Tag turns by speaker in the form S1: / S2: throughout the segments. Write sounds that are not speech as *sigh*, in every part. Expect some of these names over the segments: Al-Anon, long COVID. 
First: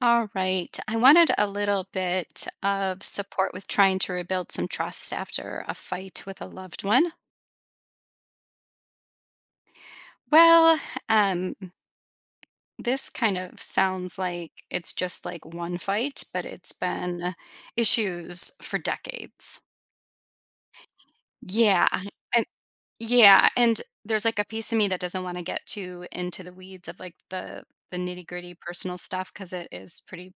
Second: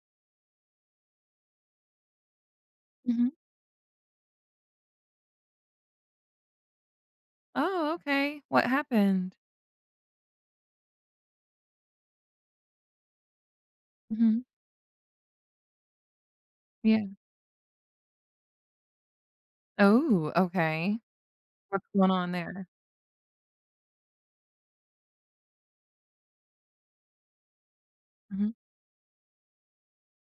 S1: All right. I wanted a little bit of
S2: Mhm.
S1: support with trying to rebuild some trust after a fight with a loved one.
S2: Oh, okay. What happened?
S1: Well, um, this kind of sounds
S2: Mhm.
S1: like it's just like one fight, but it's
S2: Yeah.
S1: been issues for decades.
S2: Oh, okay. What's
S1: Yeah.
S2: going on
S1: And
S2: there?
S1: yeah, and there's like a piece of me that doesn't want to get too into the weeds of like the nitty-gritty
S2: Mhm.
S1: personal stuff because it is pretty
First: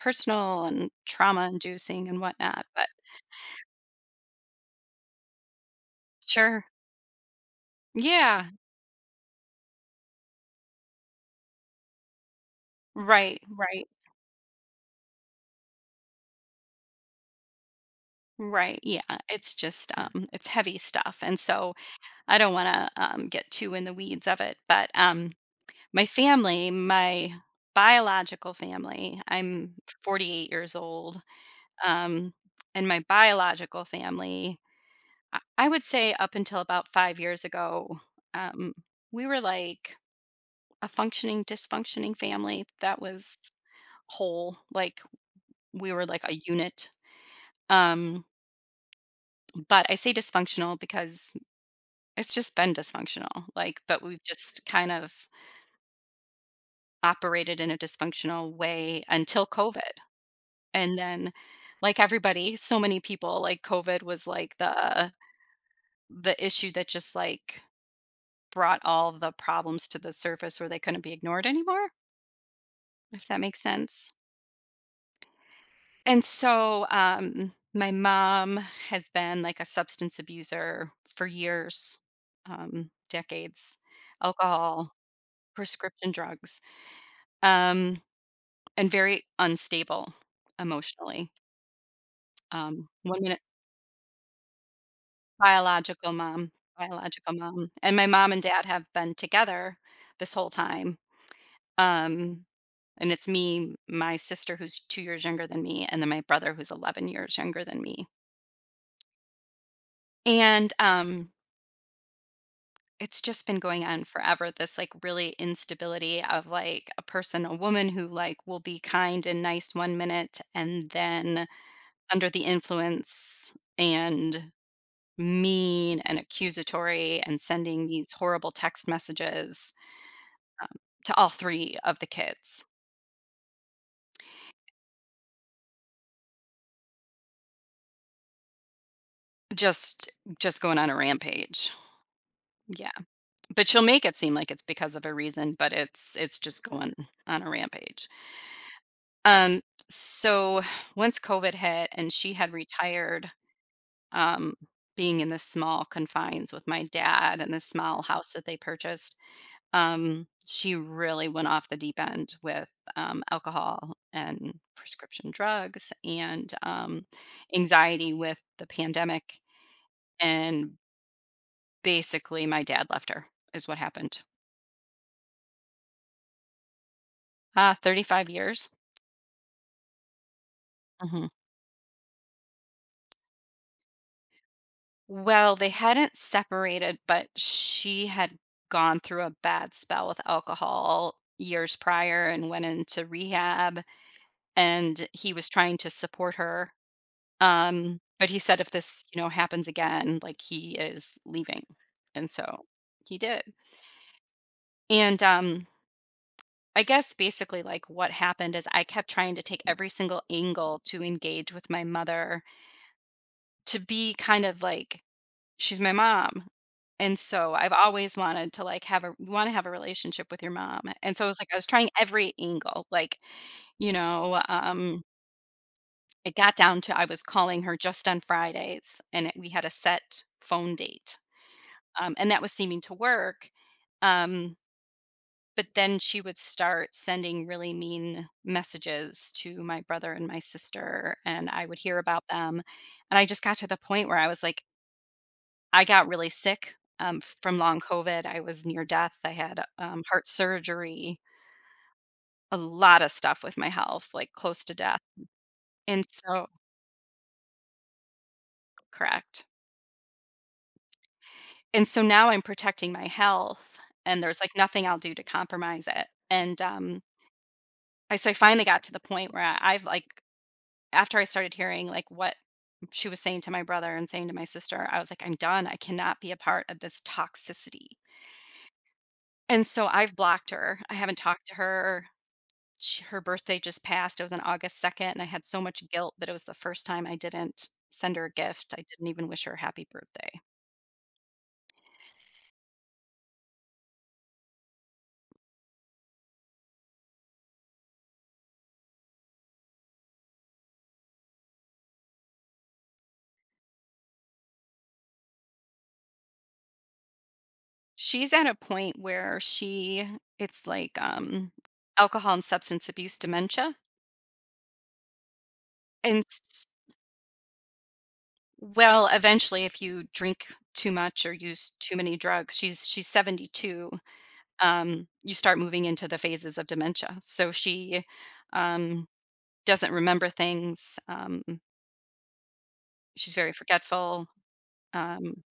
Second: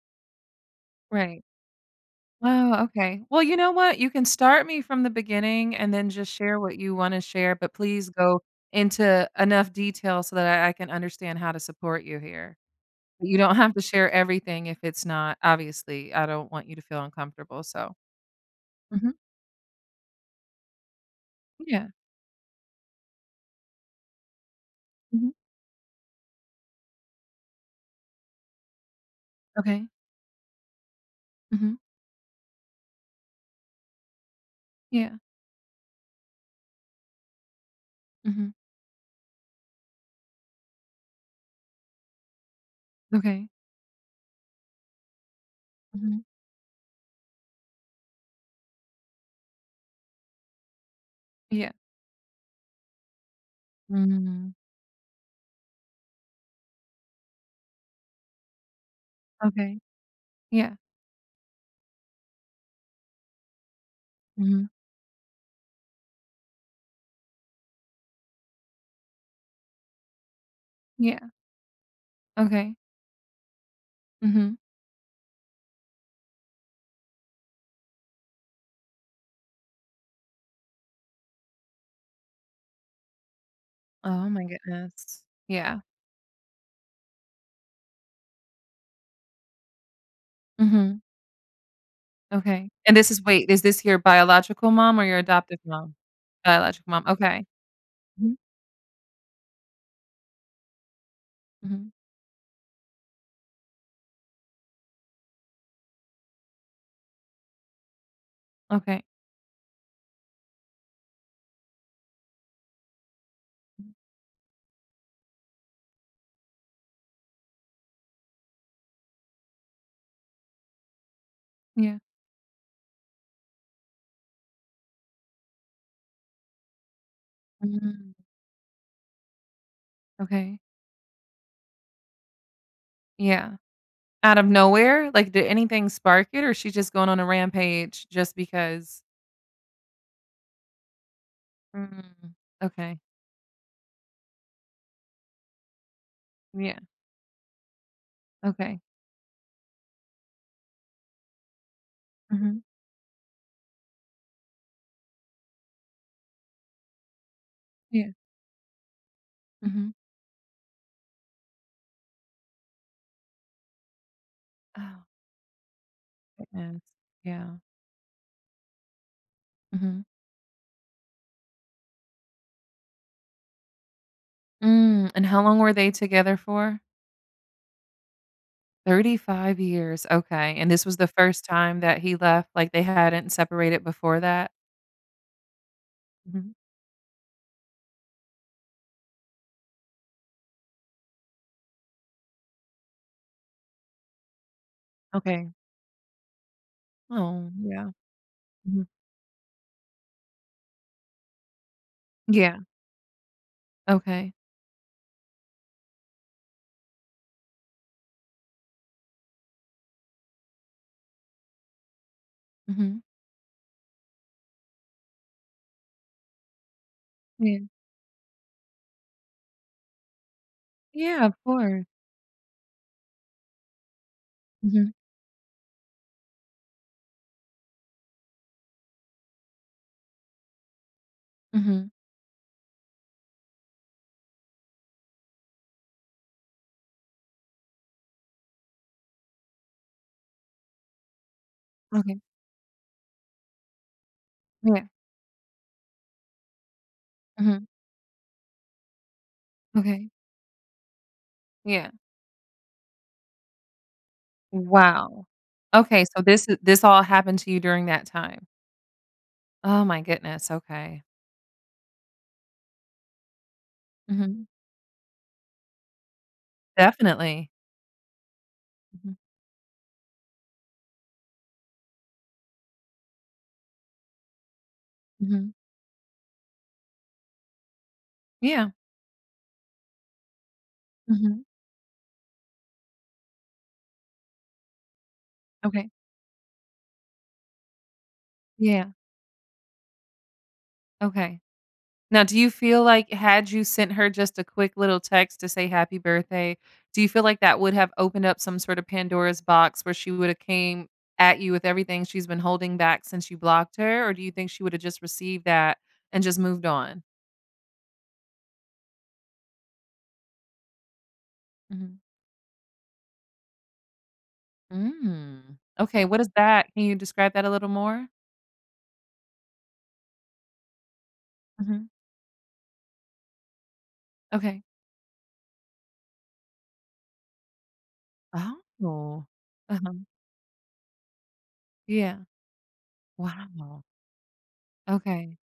S1: personal and
S2: Right.
S1: trauma inducing and whatnot.
S2: Oh,
S1: But
S2: okay. Well, you know what? You can start me from the beginning and then just share
S1: sure.
S2: what you wanna share, but please go
S1: Yeah.
S2: into enough detail so that I can understand how to support you here. But You
S1: Right,
S2: don't have to
S1: right,
S2: share everything if it's not obviously, I don't want you to feel uncomfortable, so
S1: right.
S2: Mhm.
S1: Yeah, it's just it's heavy stuff. And so
S2: Yeah.
S1: I don't want to get too in the weeds of it, but
S2: Mhm.
S1: my family, my biological family, I'm
S2: Okay.
S1: 48 years old.
S2: Mhm.
S1: Um and my biological family,
S2: Yeah.
S1: I would say up until about 5 years ago,
S2: Mhm.
S1: um we were like a functioning dysfunctioning family that
S2: Okay.
S1: was whole, like we were
S2: Mhm.
S1: like a unit, um but I say dysfunctional because
S2: Yeah.
S1: it's just been dysfunctional, like, but we've
S2: Mm.
S1: just kind of operated in a dysfunctional way until
S2: Okay.
S1: COVID,
S2: Yeah.
S1: and then, like everybody, so many people, like, COVID was, like,
S2: Mhm.
S1: the issue that just, like, brought all the problems to the surface where they couldn't be
S2: Yeah.
S1: ignored anymore,
S2: Okay.
S1: if that makes sense.
S2: Mhm.
S1: And so, my mom has been, like, a substance abuser for years, decades,
S2: Oh my
S1: alcohol,
S2: goodness. Yeah.
S1: prescription drugs, um and very unstable
S2: Mhm.
S1: emotionally.
S2: Okay. And this
S1: One
S2: is
S1: minute,
S2: wait, is this your biological mom or your adoptive mom?
S1: biological mom.
S2: Biological mom. Okay.
S1: And my mom
S2: Mhm.
S1: and dad have been together this whole time,
S2: Mhm.
S1: um, and it's me, my sister who's 2 years younger than me, and then my brother who's 11 years younger than me.
S2: Okay.
S1: And, it's just been going
S2: Mhm.
S1: on forever, this, like, really instability of, like, a person, a woman who, like, will be kind and nice one minute, and then
S2: Yeah.
S1: under the influence and mean and accusatory and sending these
S2: Mm.
S1: horrible text messages,
S2: Okay.
S1: um, to all three of the kids,
S2: Yeah. Out of nowhere? Like, did anything spark it or is she just going on a rampage just because?
S1: just just going on a rampage.
S2: Mm.
S1: Yeah,
S2: Okay.
S1: but she'll make it seem like it's because of a reason, but it's just
S2: Yeah.
S1: going on a rampage.
S2: Okay.
S1: um so once COVID hit and she had
S2: Mhm.
S1: retired, um being in the small confines with my dad and the small
S2: Yeah.
S1: house that they purchased.
S2: Mhm.
S1: She really went off the deep end with, alcohol and
S2: Oh,
S1: prescription drugs and,
S2: goodness. Yeah.
S1: anxiety with the pandemic,
S2: Mhm.
S1: and basically my dad left her is what happened.
S2: Mm, and how long were they together for?
S1: 35 years?
S2: 35 years, okay, and this was the
S1: Mhm.
S2: first time that he left, like, they hadn't separated before that?
S1: Well, they hadn't
S2: Mhm,
S1: separated, but she had gone through a bad spell with alcohol years prior and went into rehab, and he was
S2: okay.
S1: trying to support her.
S2: Oh, yeah.
S1: But he said if
S2: Mhm.
S1: this, happens again, like, he is leaving, and
S2: Yeah,
S1: so he did.
S2: okay.
S1: And, I guess basically, like, what happened is I kept trying to take every single angle to engage with my mother
S2: Mhm.
S1: to be kind of like, she's my mom, and so
S2: Yeah.
S1: I've always wanted to, like, have a wanna have a relationship with your mom, and so
S2: Yeah,
S1: it
S2: of
S1: was like I was
S2: course.
S1: trying every angle, like, you know,
S2: Mhm,
S1: um, it got down to I was calling her just on Fridays, and it we had a set phone date.
S2: mhm,
S1: And that was seeming to work. Um, but then she would start sending really mean messages to my brother and my sister, and I would hear
S2: okay.
S1: about them. And I just got to the point where I was like,
S2: Yeah,
S1: I got really sick, from
S2: mhm,
S1: long COVID. I was near death. I had,
S2: okay.
S1: heart surgery,
S2: Yeah.
S1: a lot of stuff with my health, like close to death.
S2: Wow.
S1: And
S2: Okay, so this
S1: so,
S2: i this all happened to you during that time?
S1: correct.
S2: Oh my goodness, okay.
S1: And so now I'm protecting my health, and there's
S2: Mhm.
S1: like nothing I'll do to compromise it. And
S2: Definitely.
S1: I so I finally got to the
S2: Mhm,
S1: point where I've, like, after I started hearing like what she was saying to my brother and saying to my sister, I was like, I'm
S2: mhm.
S1: done. I cannot be a part of this toxicity.
S2: Yeah.
S1: And so I've blocked her. I haven't
S2: Mhm.
S1: talked to her. Sh Her birthday just passed. It was on August 2nd, and I had so much
S2: Okay.
S1: guilt that it was the first time I didn't send her a gift. I
S2: Yeah,
S1: didn't even wish her a happy birthday.
S2: okay. Now, do you feel like had you sent her just a quick little text to say happy birthday, do you feel like that would have opened up some sort of Pandora's box where she would have came at you with everything she's been holding back since you blocked her, or do you think she would have just received that and just moved on?
S1: She's at a point where she it's like,
S2: Mhm.
S1: alcohol and substance abuse dementia,
S2: Mm. Okay,
S1: and
S2: what is
S1: s
S2: that? Can you describe that a little more?
S1: well, eventually, if you drink too much or use
S2: Mhm.
S1: too many drugs, she's 72,
S2: Okay.
S1: you start moving into the phases of dementia. So she, um,
S2: Oh.
S1: doesn't
S2: Uh-huh.
S1: remember things,
S2: Yeah.
S1: she's very
S2: Wow.
S1: forgetful,
S2: Okay.
S1: um,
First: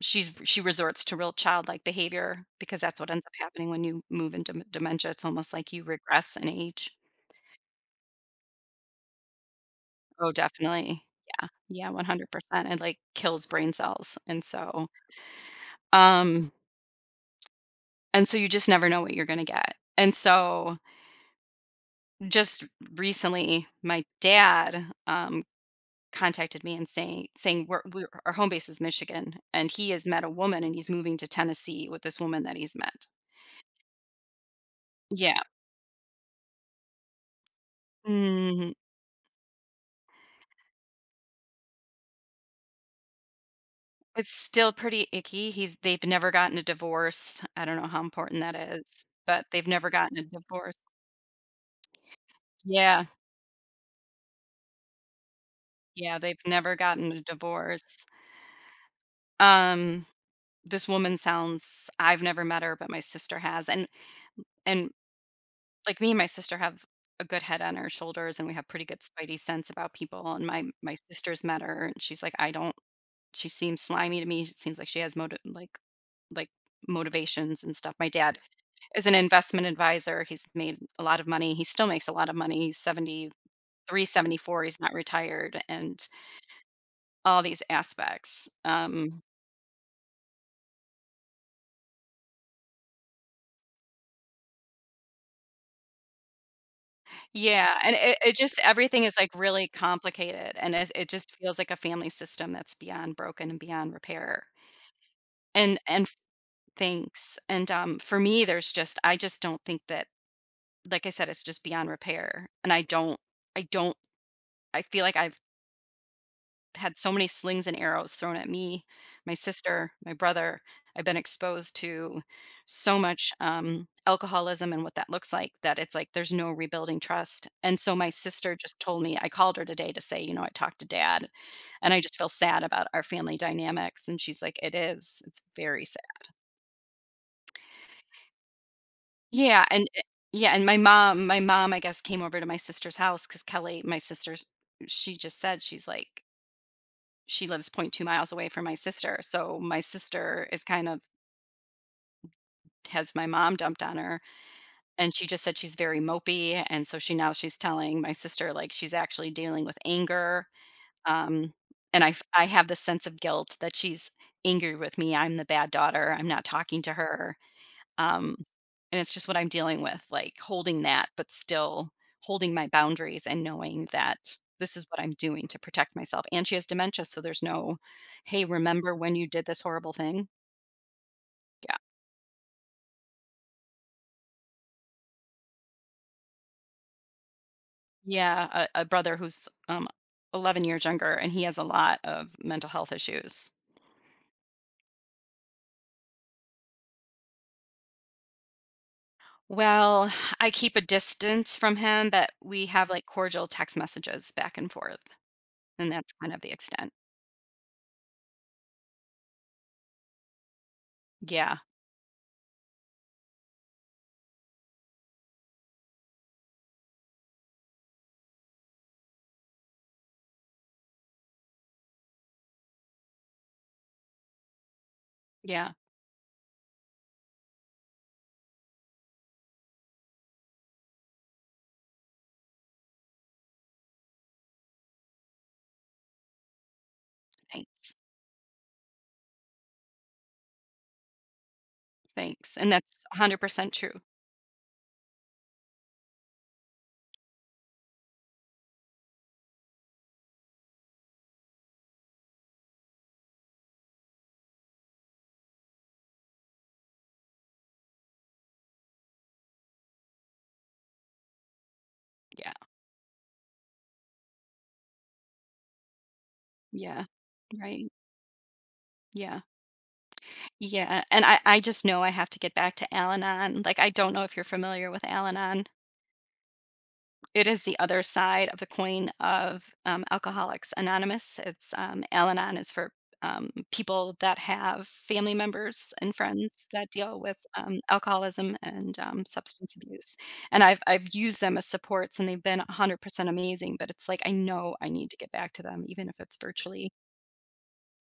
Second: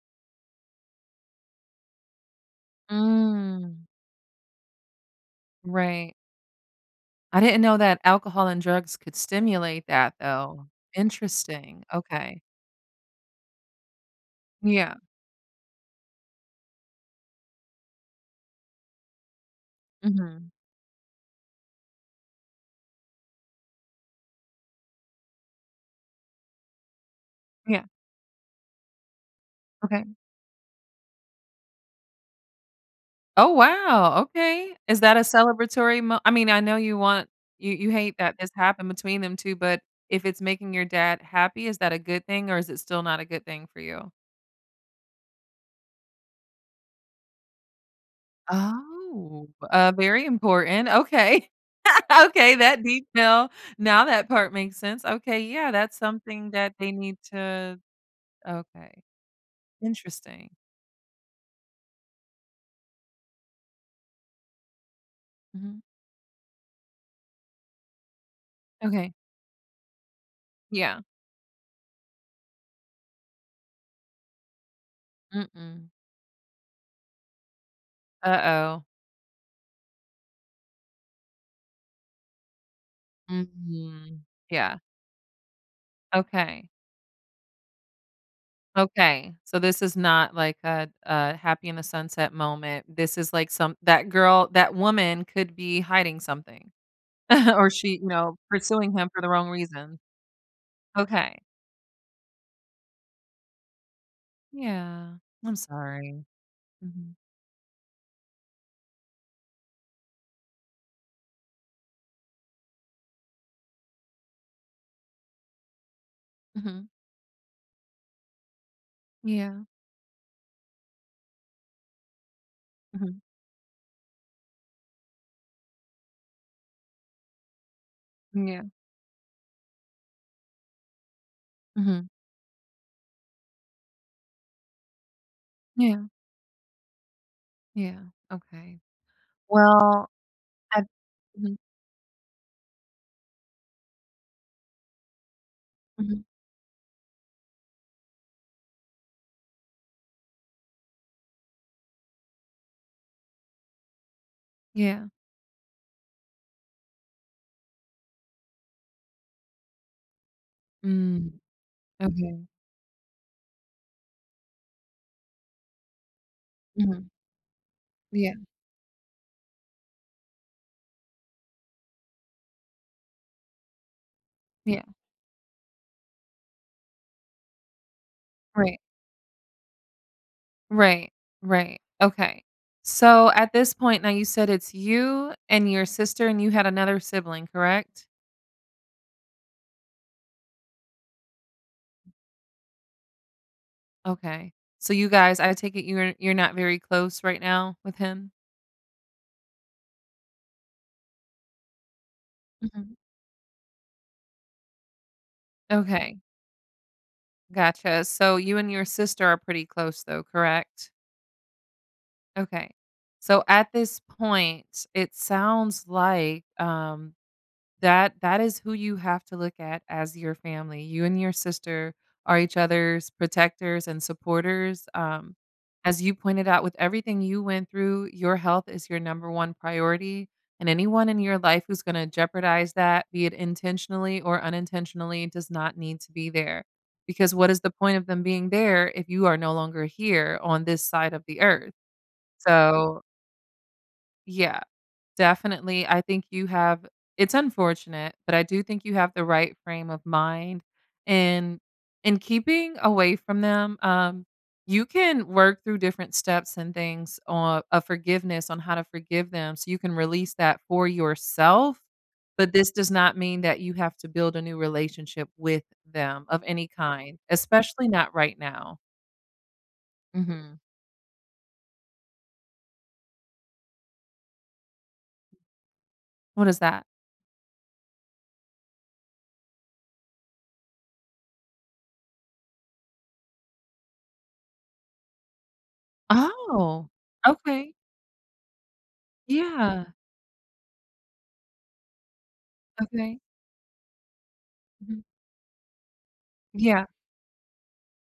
S1: she resorts to real childlike behavior because that's what ends up happening when
S2: Mm.
S1: you move into m dementia. It's almost like you
S2: Right.
S1: regress in age.
S2: I didn't know that alcohol and drugs could stimulate that
S1: Oh,
S2: though.
S1: definitely. Yeah.
S2: Interesting,
S1: Yeah,
S2: okay.
S1: 100%. It, like, kills brain cells,
S2: Yeah,
S1: um and so you just never know what you're gonna get, and
S2: mhm.
S1: so, just recently, my dad, contacted me and saying
S2: Yeah,
S1: we're our home base is Michigan, and he
S2: okay.
S1: has met a woman, and he's moving to Tennessee with this woman that he's met.
S2: Oh, wow, okay. Is that a
S1: Yeah.
S2: celebratory mo I mean, I know you want you you hate that this
S1: Mhm.
S2: happened between them two, but if it's making your dad happy, is that a good thing or is it still not a good thing for you?
S1: It's still pretty icky. He's They've never gotten a divorce. I don't know how important that is, but
S2: Oh,
S1: they've never gotten a
S2: very
S1: divorce.
S2: important, okay. *laughs* Okay, that
S1: Yeah.
S2: detail, now that part makes sense. Okay, yeah, that's
S1: Yeah, they've
S2: something that
S1: never
S2: they
S1: gotten
S2: need
S1: a
S2: to
S1: divorce.
S2: okay,
S1: Um,
S2: interesting.
S1: this woman sounds I've never met her, but my sister has, and,
S2: Mhm.
S1: like, me and my sister have a good head on our shoulders, and we have pretty good
S2: Okay.
S1: spidey sense about people, and my
S2: Yeah.
S1: sister's met her, and she's like, "I don't She seems slimy to me, she seems like she has moti like
S2: Mm-mm.
S1: like, motivations and stuff." My dad
S2: Uh-oh.
S1: is an investment advisor. He's made a lot of money. He still makes a lot of money. He's 73,
S2: Mhm.
S1: 74.
S2: Yeah.
S1: He's not retired, and
S2: Okay.
S1: all these aspects.
S2: Okay. So this is not like a happy in the sunset moment. This is like some that girl, that woman could be hiding something *laughs* or
S1: Yeah, and
S2: she,
S1: it just
S2: pursuing
S1: everything
S2: him
S1: is,
S2: for the
S1: like,
S2: wrong
S1: really
S2: reason.
S1: complicated, and it just
S2: Okay.
S1: feels like a family system that's beyond broken and beyond repair.
S2: Yeah. I'm
S1: And
S2: sorry. Mhm.
S1: thanks, and, for me, there's just I just don't think that, like I said, it's just beyond repair, and I don't I don't I feel like I've
S2: Mhm.
S1: had so many slings and arrows thrown at me, my
S2: Yeah.
S1: sister, my brother. I've been exposed to so
S2: Mhm.
S1: much, alcoholism and what that looks like, that it's like there's no rebuilding trust. And so my sister
S2: Yeah.
S1: just told me, I called her today to say, I talked to dad and I
S2: Mhm.
S1: just feel sad about our family dynamics. And she's like, it is, it's very
S2: Yeah.
S1: sad.
S2: Yeah. Okay.
S1: Yeah.
S2: Well,
S1: Yeah. And my
S2: I
S1: mom,
S2: Mhm.
S1: I guess, came over to my sister's house because Kelly, my sister's, she just said, she's like,
S2: Mhm.
S1: she lives zero point 0.2 miles away from my sister. So my sister is kind of has my mom dumped on her,
S2: Yeah.
S1: and she just said she's very mopey, and so she now she's telling my sister like she's actually dealing with anger,
S2: Mm.
S1: um and I
S2: Okay.
S1: have the sense of guilt that she's angry with me. I'm the bad daughter. I'm not talking to
S2: Mhm.
S1: her, um
S2: Yeah.
S1: and it's just what I'm dealing with, like holding that but still holding my boundaries and knowing that this
S2: Yeah.
S1: is what I'm doing to protect myself. And she has dementia, so there's no "hey,
S2: Right,
S1: remember when you did this horrible thing."
S2: right,
S1: Yeah.
S2: right, okay. So, at this point now you said it's you and your sister and you had another sibling, correct?
S1: Yeah, a brother who's 11 years younger, and he has a lot of mental health issues.
S2: Okay. So you guys I take it you're not very close right now with him?
S1: Well, I keep a distance from him, but we have
S2: Mhm.
S1: like cordial text messages back and forth, and that's
S2: Okay,
S1: kind of the extent.
S2: gotcha. So you and your sister are pretty close though, correct?
S1: Yeah,
S2: Okay. So at this point, it sounds like, That that is who you have to look at as your family. You and your sister are each other's protectors and supporters.
S1: yeah,
S2: As you pointed out, with everything you went through, your health is your number one priority. And anyone in your life who's going to jeopardize that, be it intentionally or unintentionally, does not need to be there. Because what is the
S1: thanks,
S2: point of them being there if you are no longer here on this side of the earth?
S1: thanks, and
S2: So,
S1: that's 100% true.
S2: yeah, Definitely, I think you have it's unfortunate, but I do think you have the right frame of mind and in keeping away from them, you can work through different steps and things on of forgiveness on how to forgive them so you can release that for yourself,
S1: Yeah,
S2: but this does not mean that you have to build a new relationship with them of any
S1: yeah,
S2: kind, especially
S1: right,
S2: not right now.
S1: yeah,
S2: Mhm.
S1: yeah, and I just know I have to get back to Al-Anon, like, I don't know if you're familiar with Al-Anon.
S2: What is that?
S1: It is the other side of the coin of, Alcoholics Anonymous. Al-Anon is for, people that have family members and friends
S2: Oh,
S1: that deal with,
S2: okay.
S1: alcoholism and, substance
S2: Yeah,
S1: abuse, and I've used them as supports, and they've been
S2: okay.
S1: 100% amazing, but it's like, I know I
S2: Mhm.
S1: need to get back to them even if it's
S2: Yeah.
S1: virtually.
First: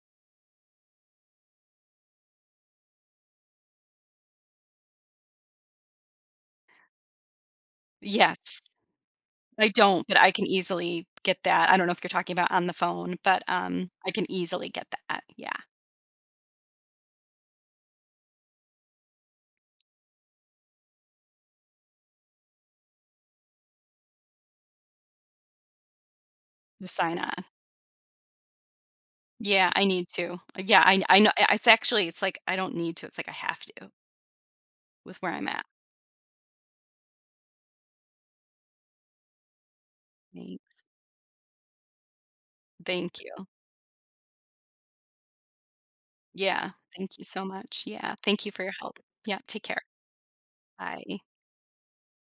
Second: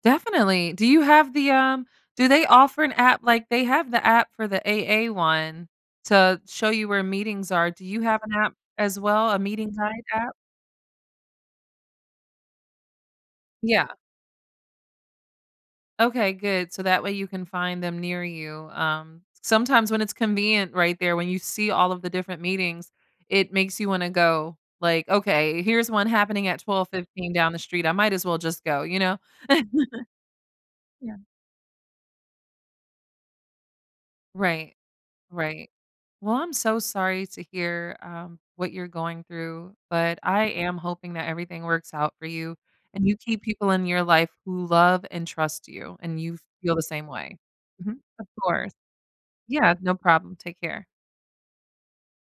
S2: Definitely. Do you have the, do they offer an app? Like, they have the app for the AA one to show you where meetings are. Do you have an app
S1: Yes.
S2: as well, a
S1: I
S2: meeting guide
S1: don't, but I
S2: app?
S1: can easily get that. I don't know if you're talking about on the phone, but,
S2: Yeah.
S1: I can easily get that. Yeah,
S2: Okay, good. So that way you can find them near you. Sometimes when it's convenient right there, when you see all of the different meetings, it makes you wanna go, like, "Okay, here's one happening at
S1: just sign on.
S2: 12:15 down the street. I might as well just go," you know?
S1: Yeah, I
S2: *laughs*
S1: need to. Yeah, I
S2: Yeah.
S1: I know it's actually it's like I don't need to, it's like I have to,
S2: Right.
S1: with where I'm at.
S2: Right. Well, I'm so sorry to hear what you're going through, but I am
S1: Thanks.
S2: hoping that everything works out for you and you
S1: Thank
S2: keep
S1: you.
S2: people in your life who love and trust you and you
S1: Yeah,
S2: feel the same
S1: thank you
S2: way.
S1: so much.
S2: Mhm.
S1: Yeah,
S2: Of
S1: thank you for your
S2: course.
S1: help. Yeah, take
S2: Yeah,
S1: care.
S2: no problem. Take care.
S1: Bye.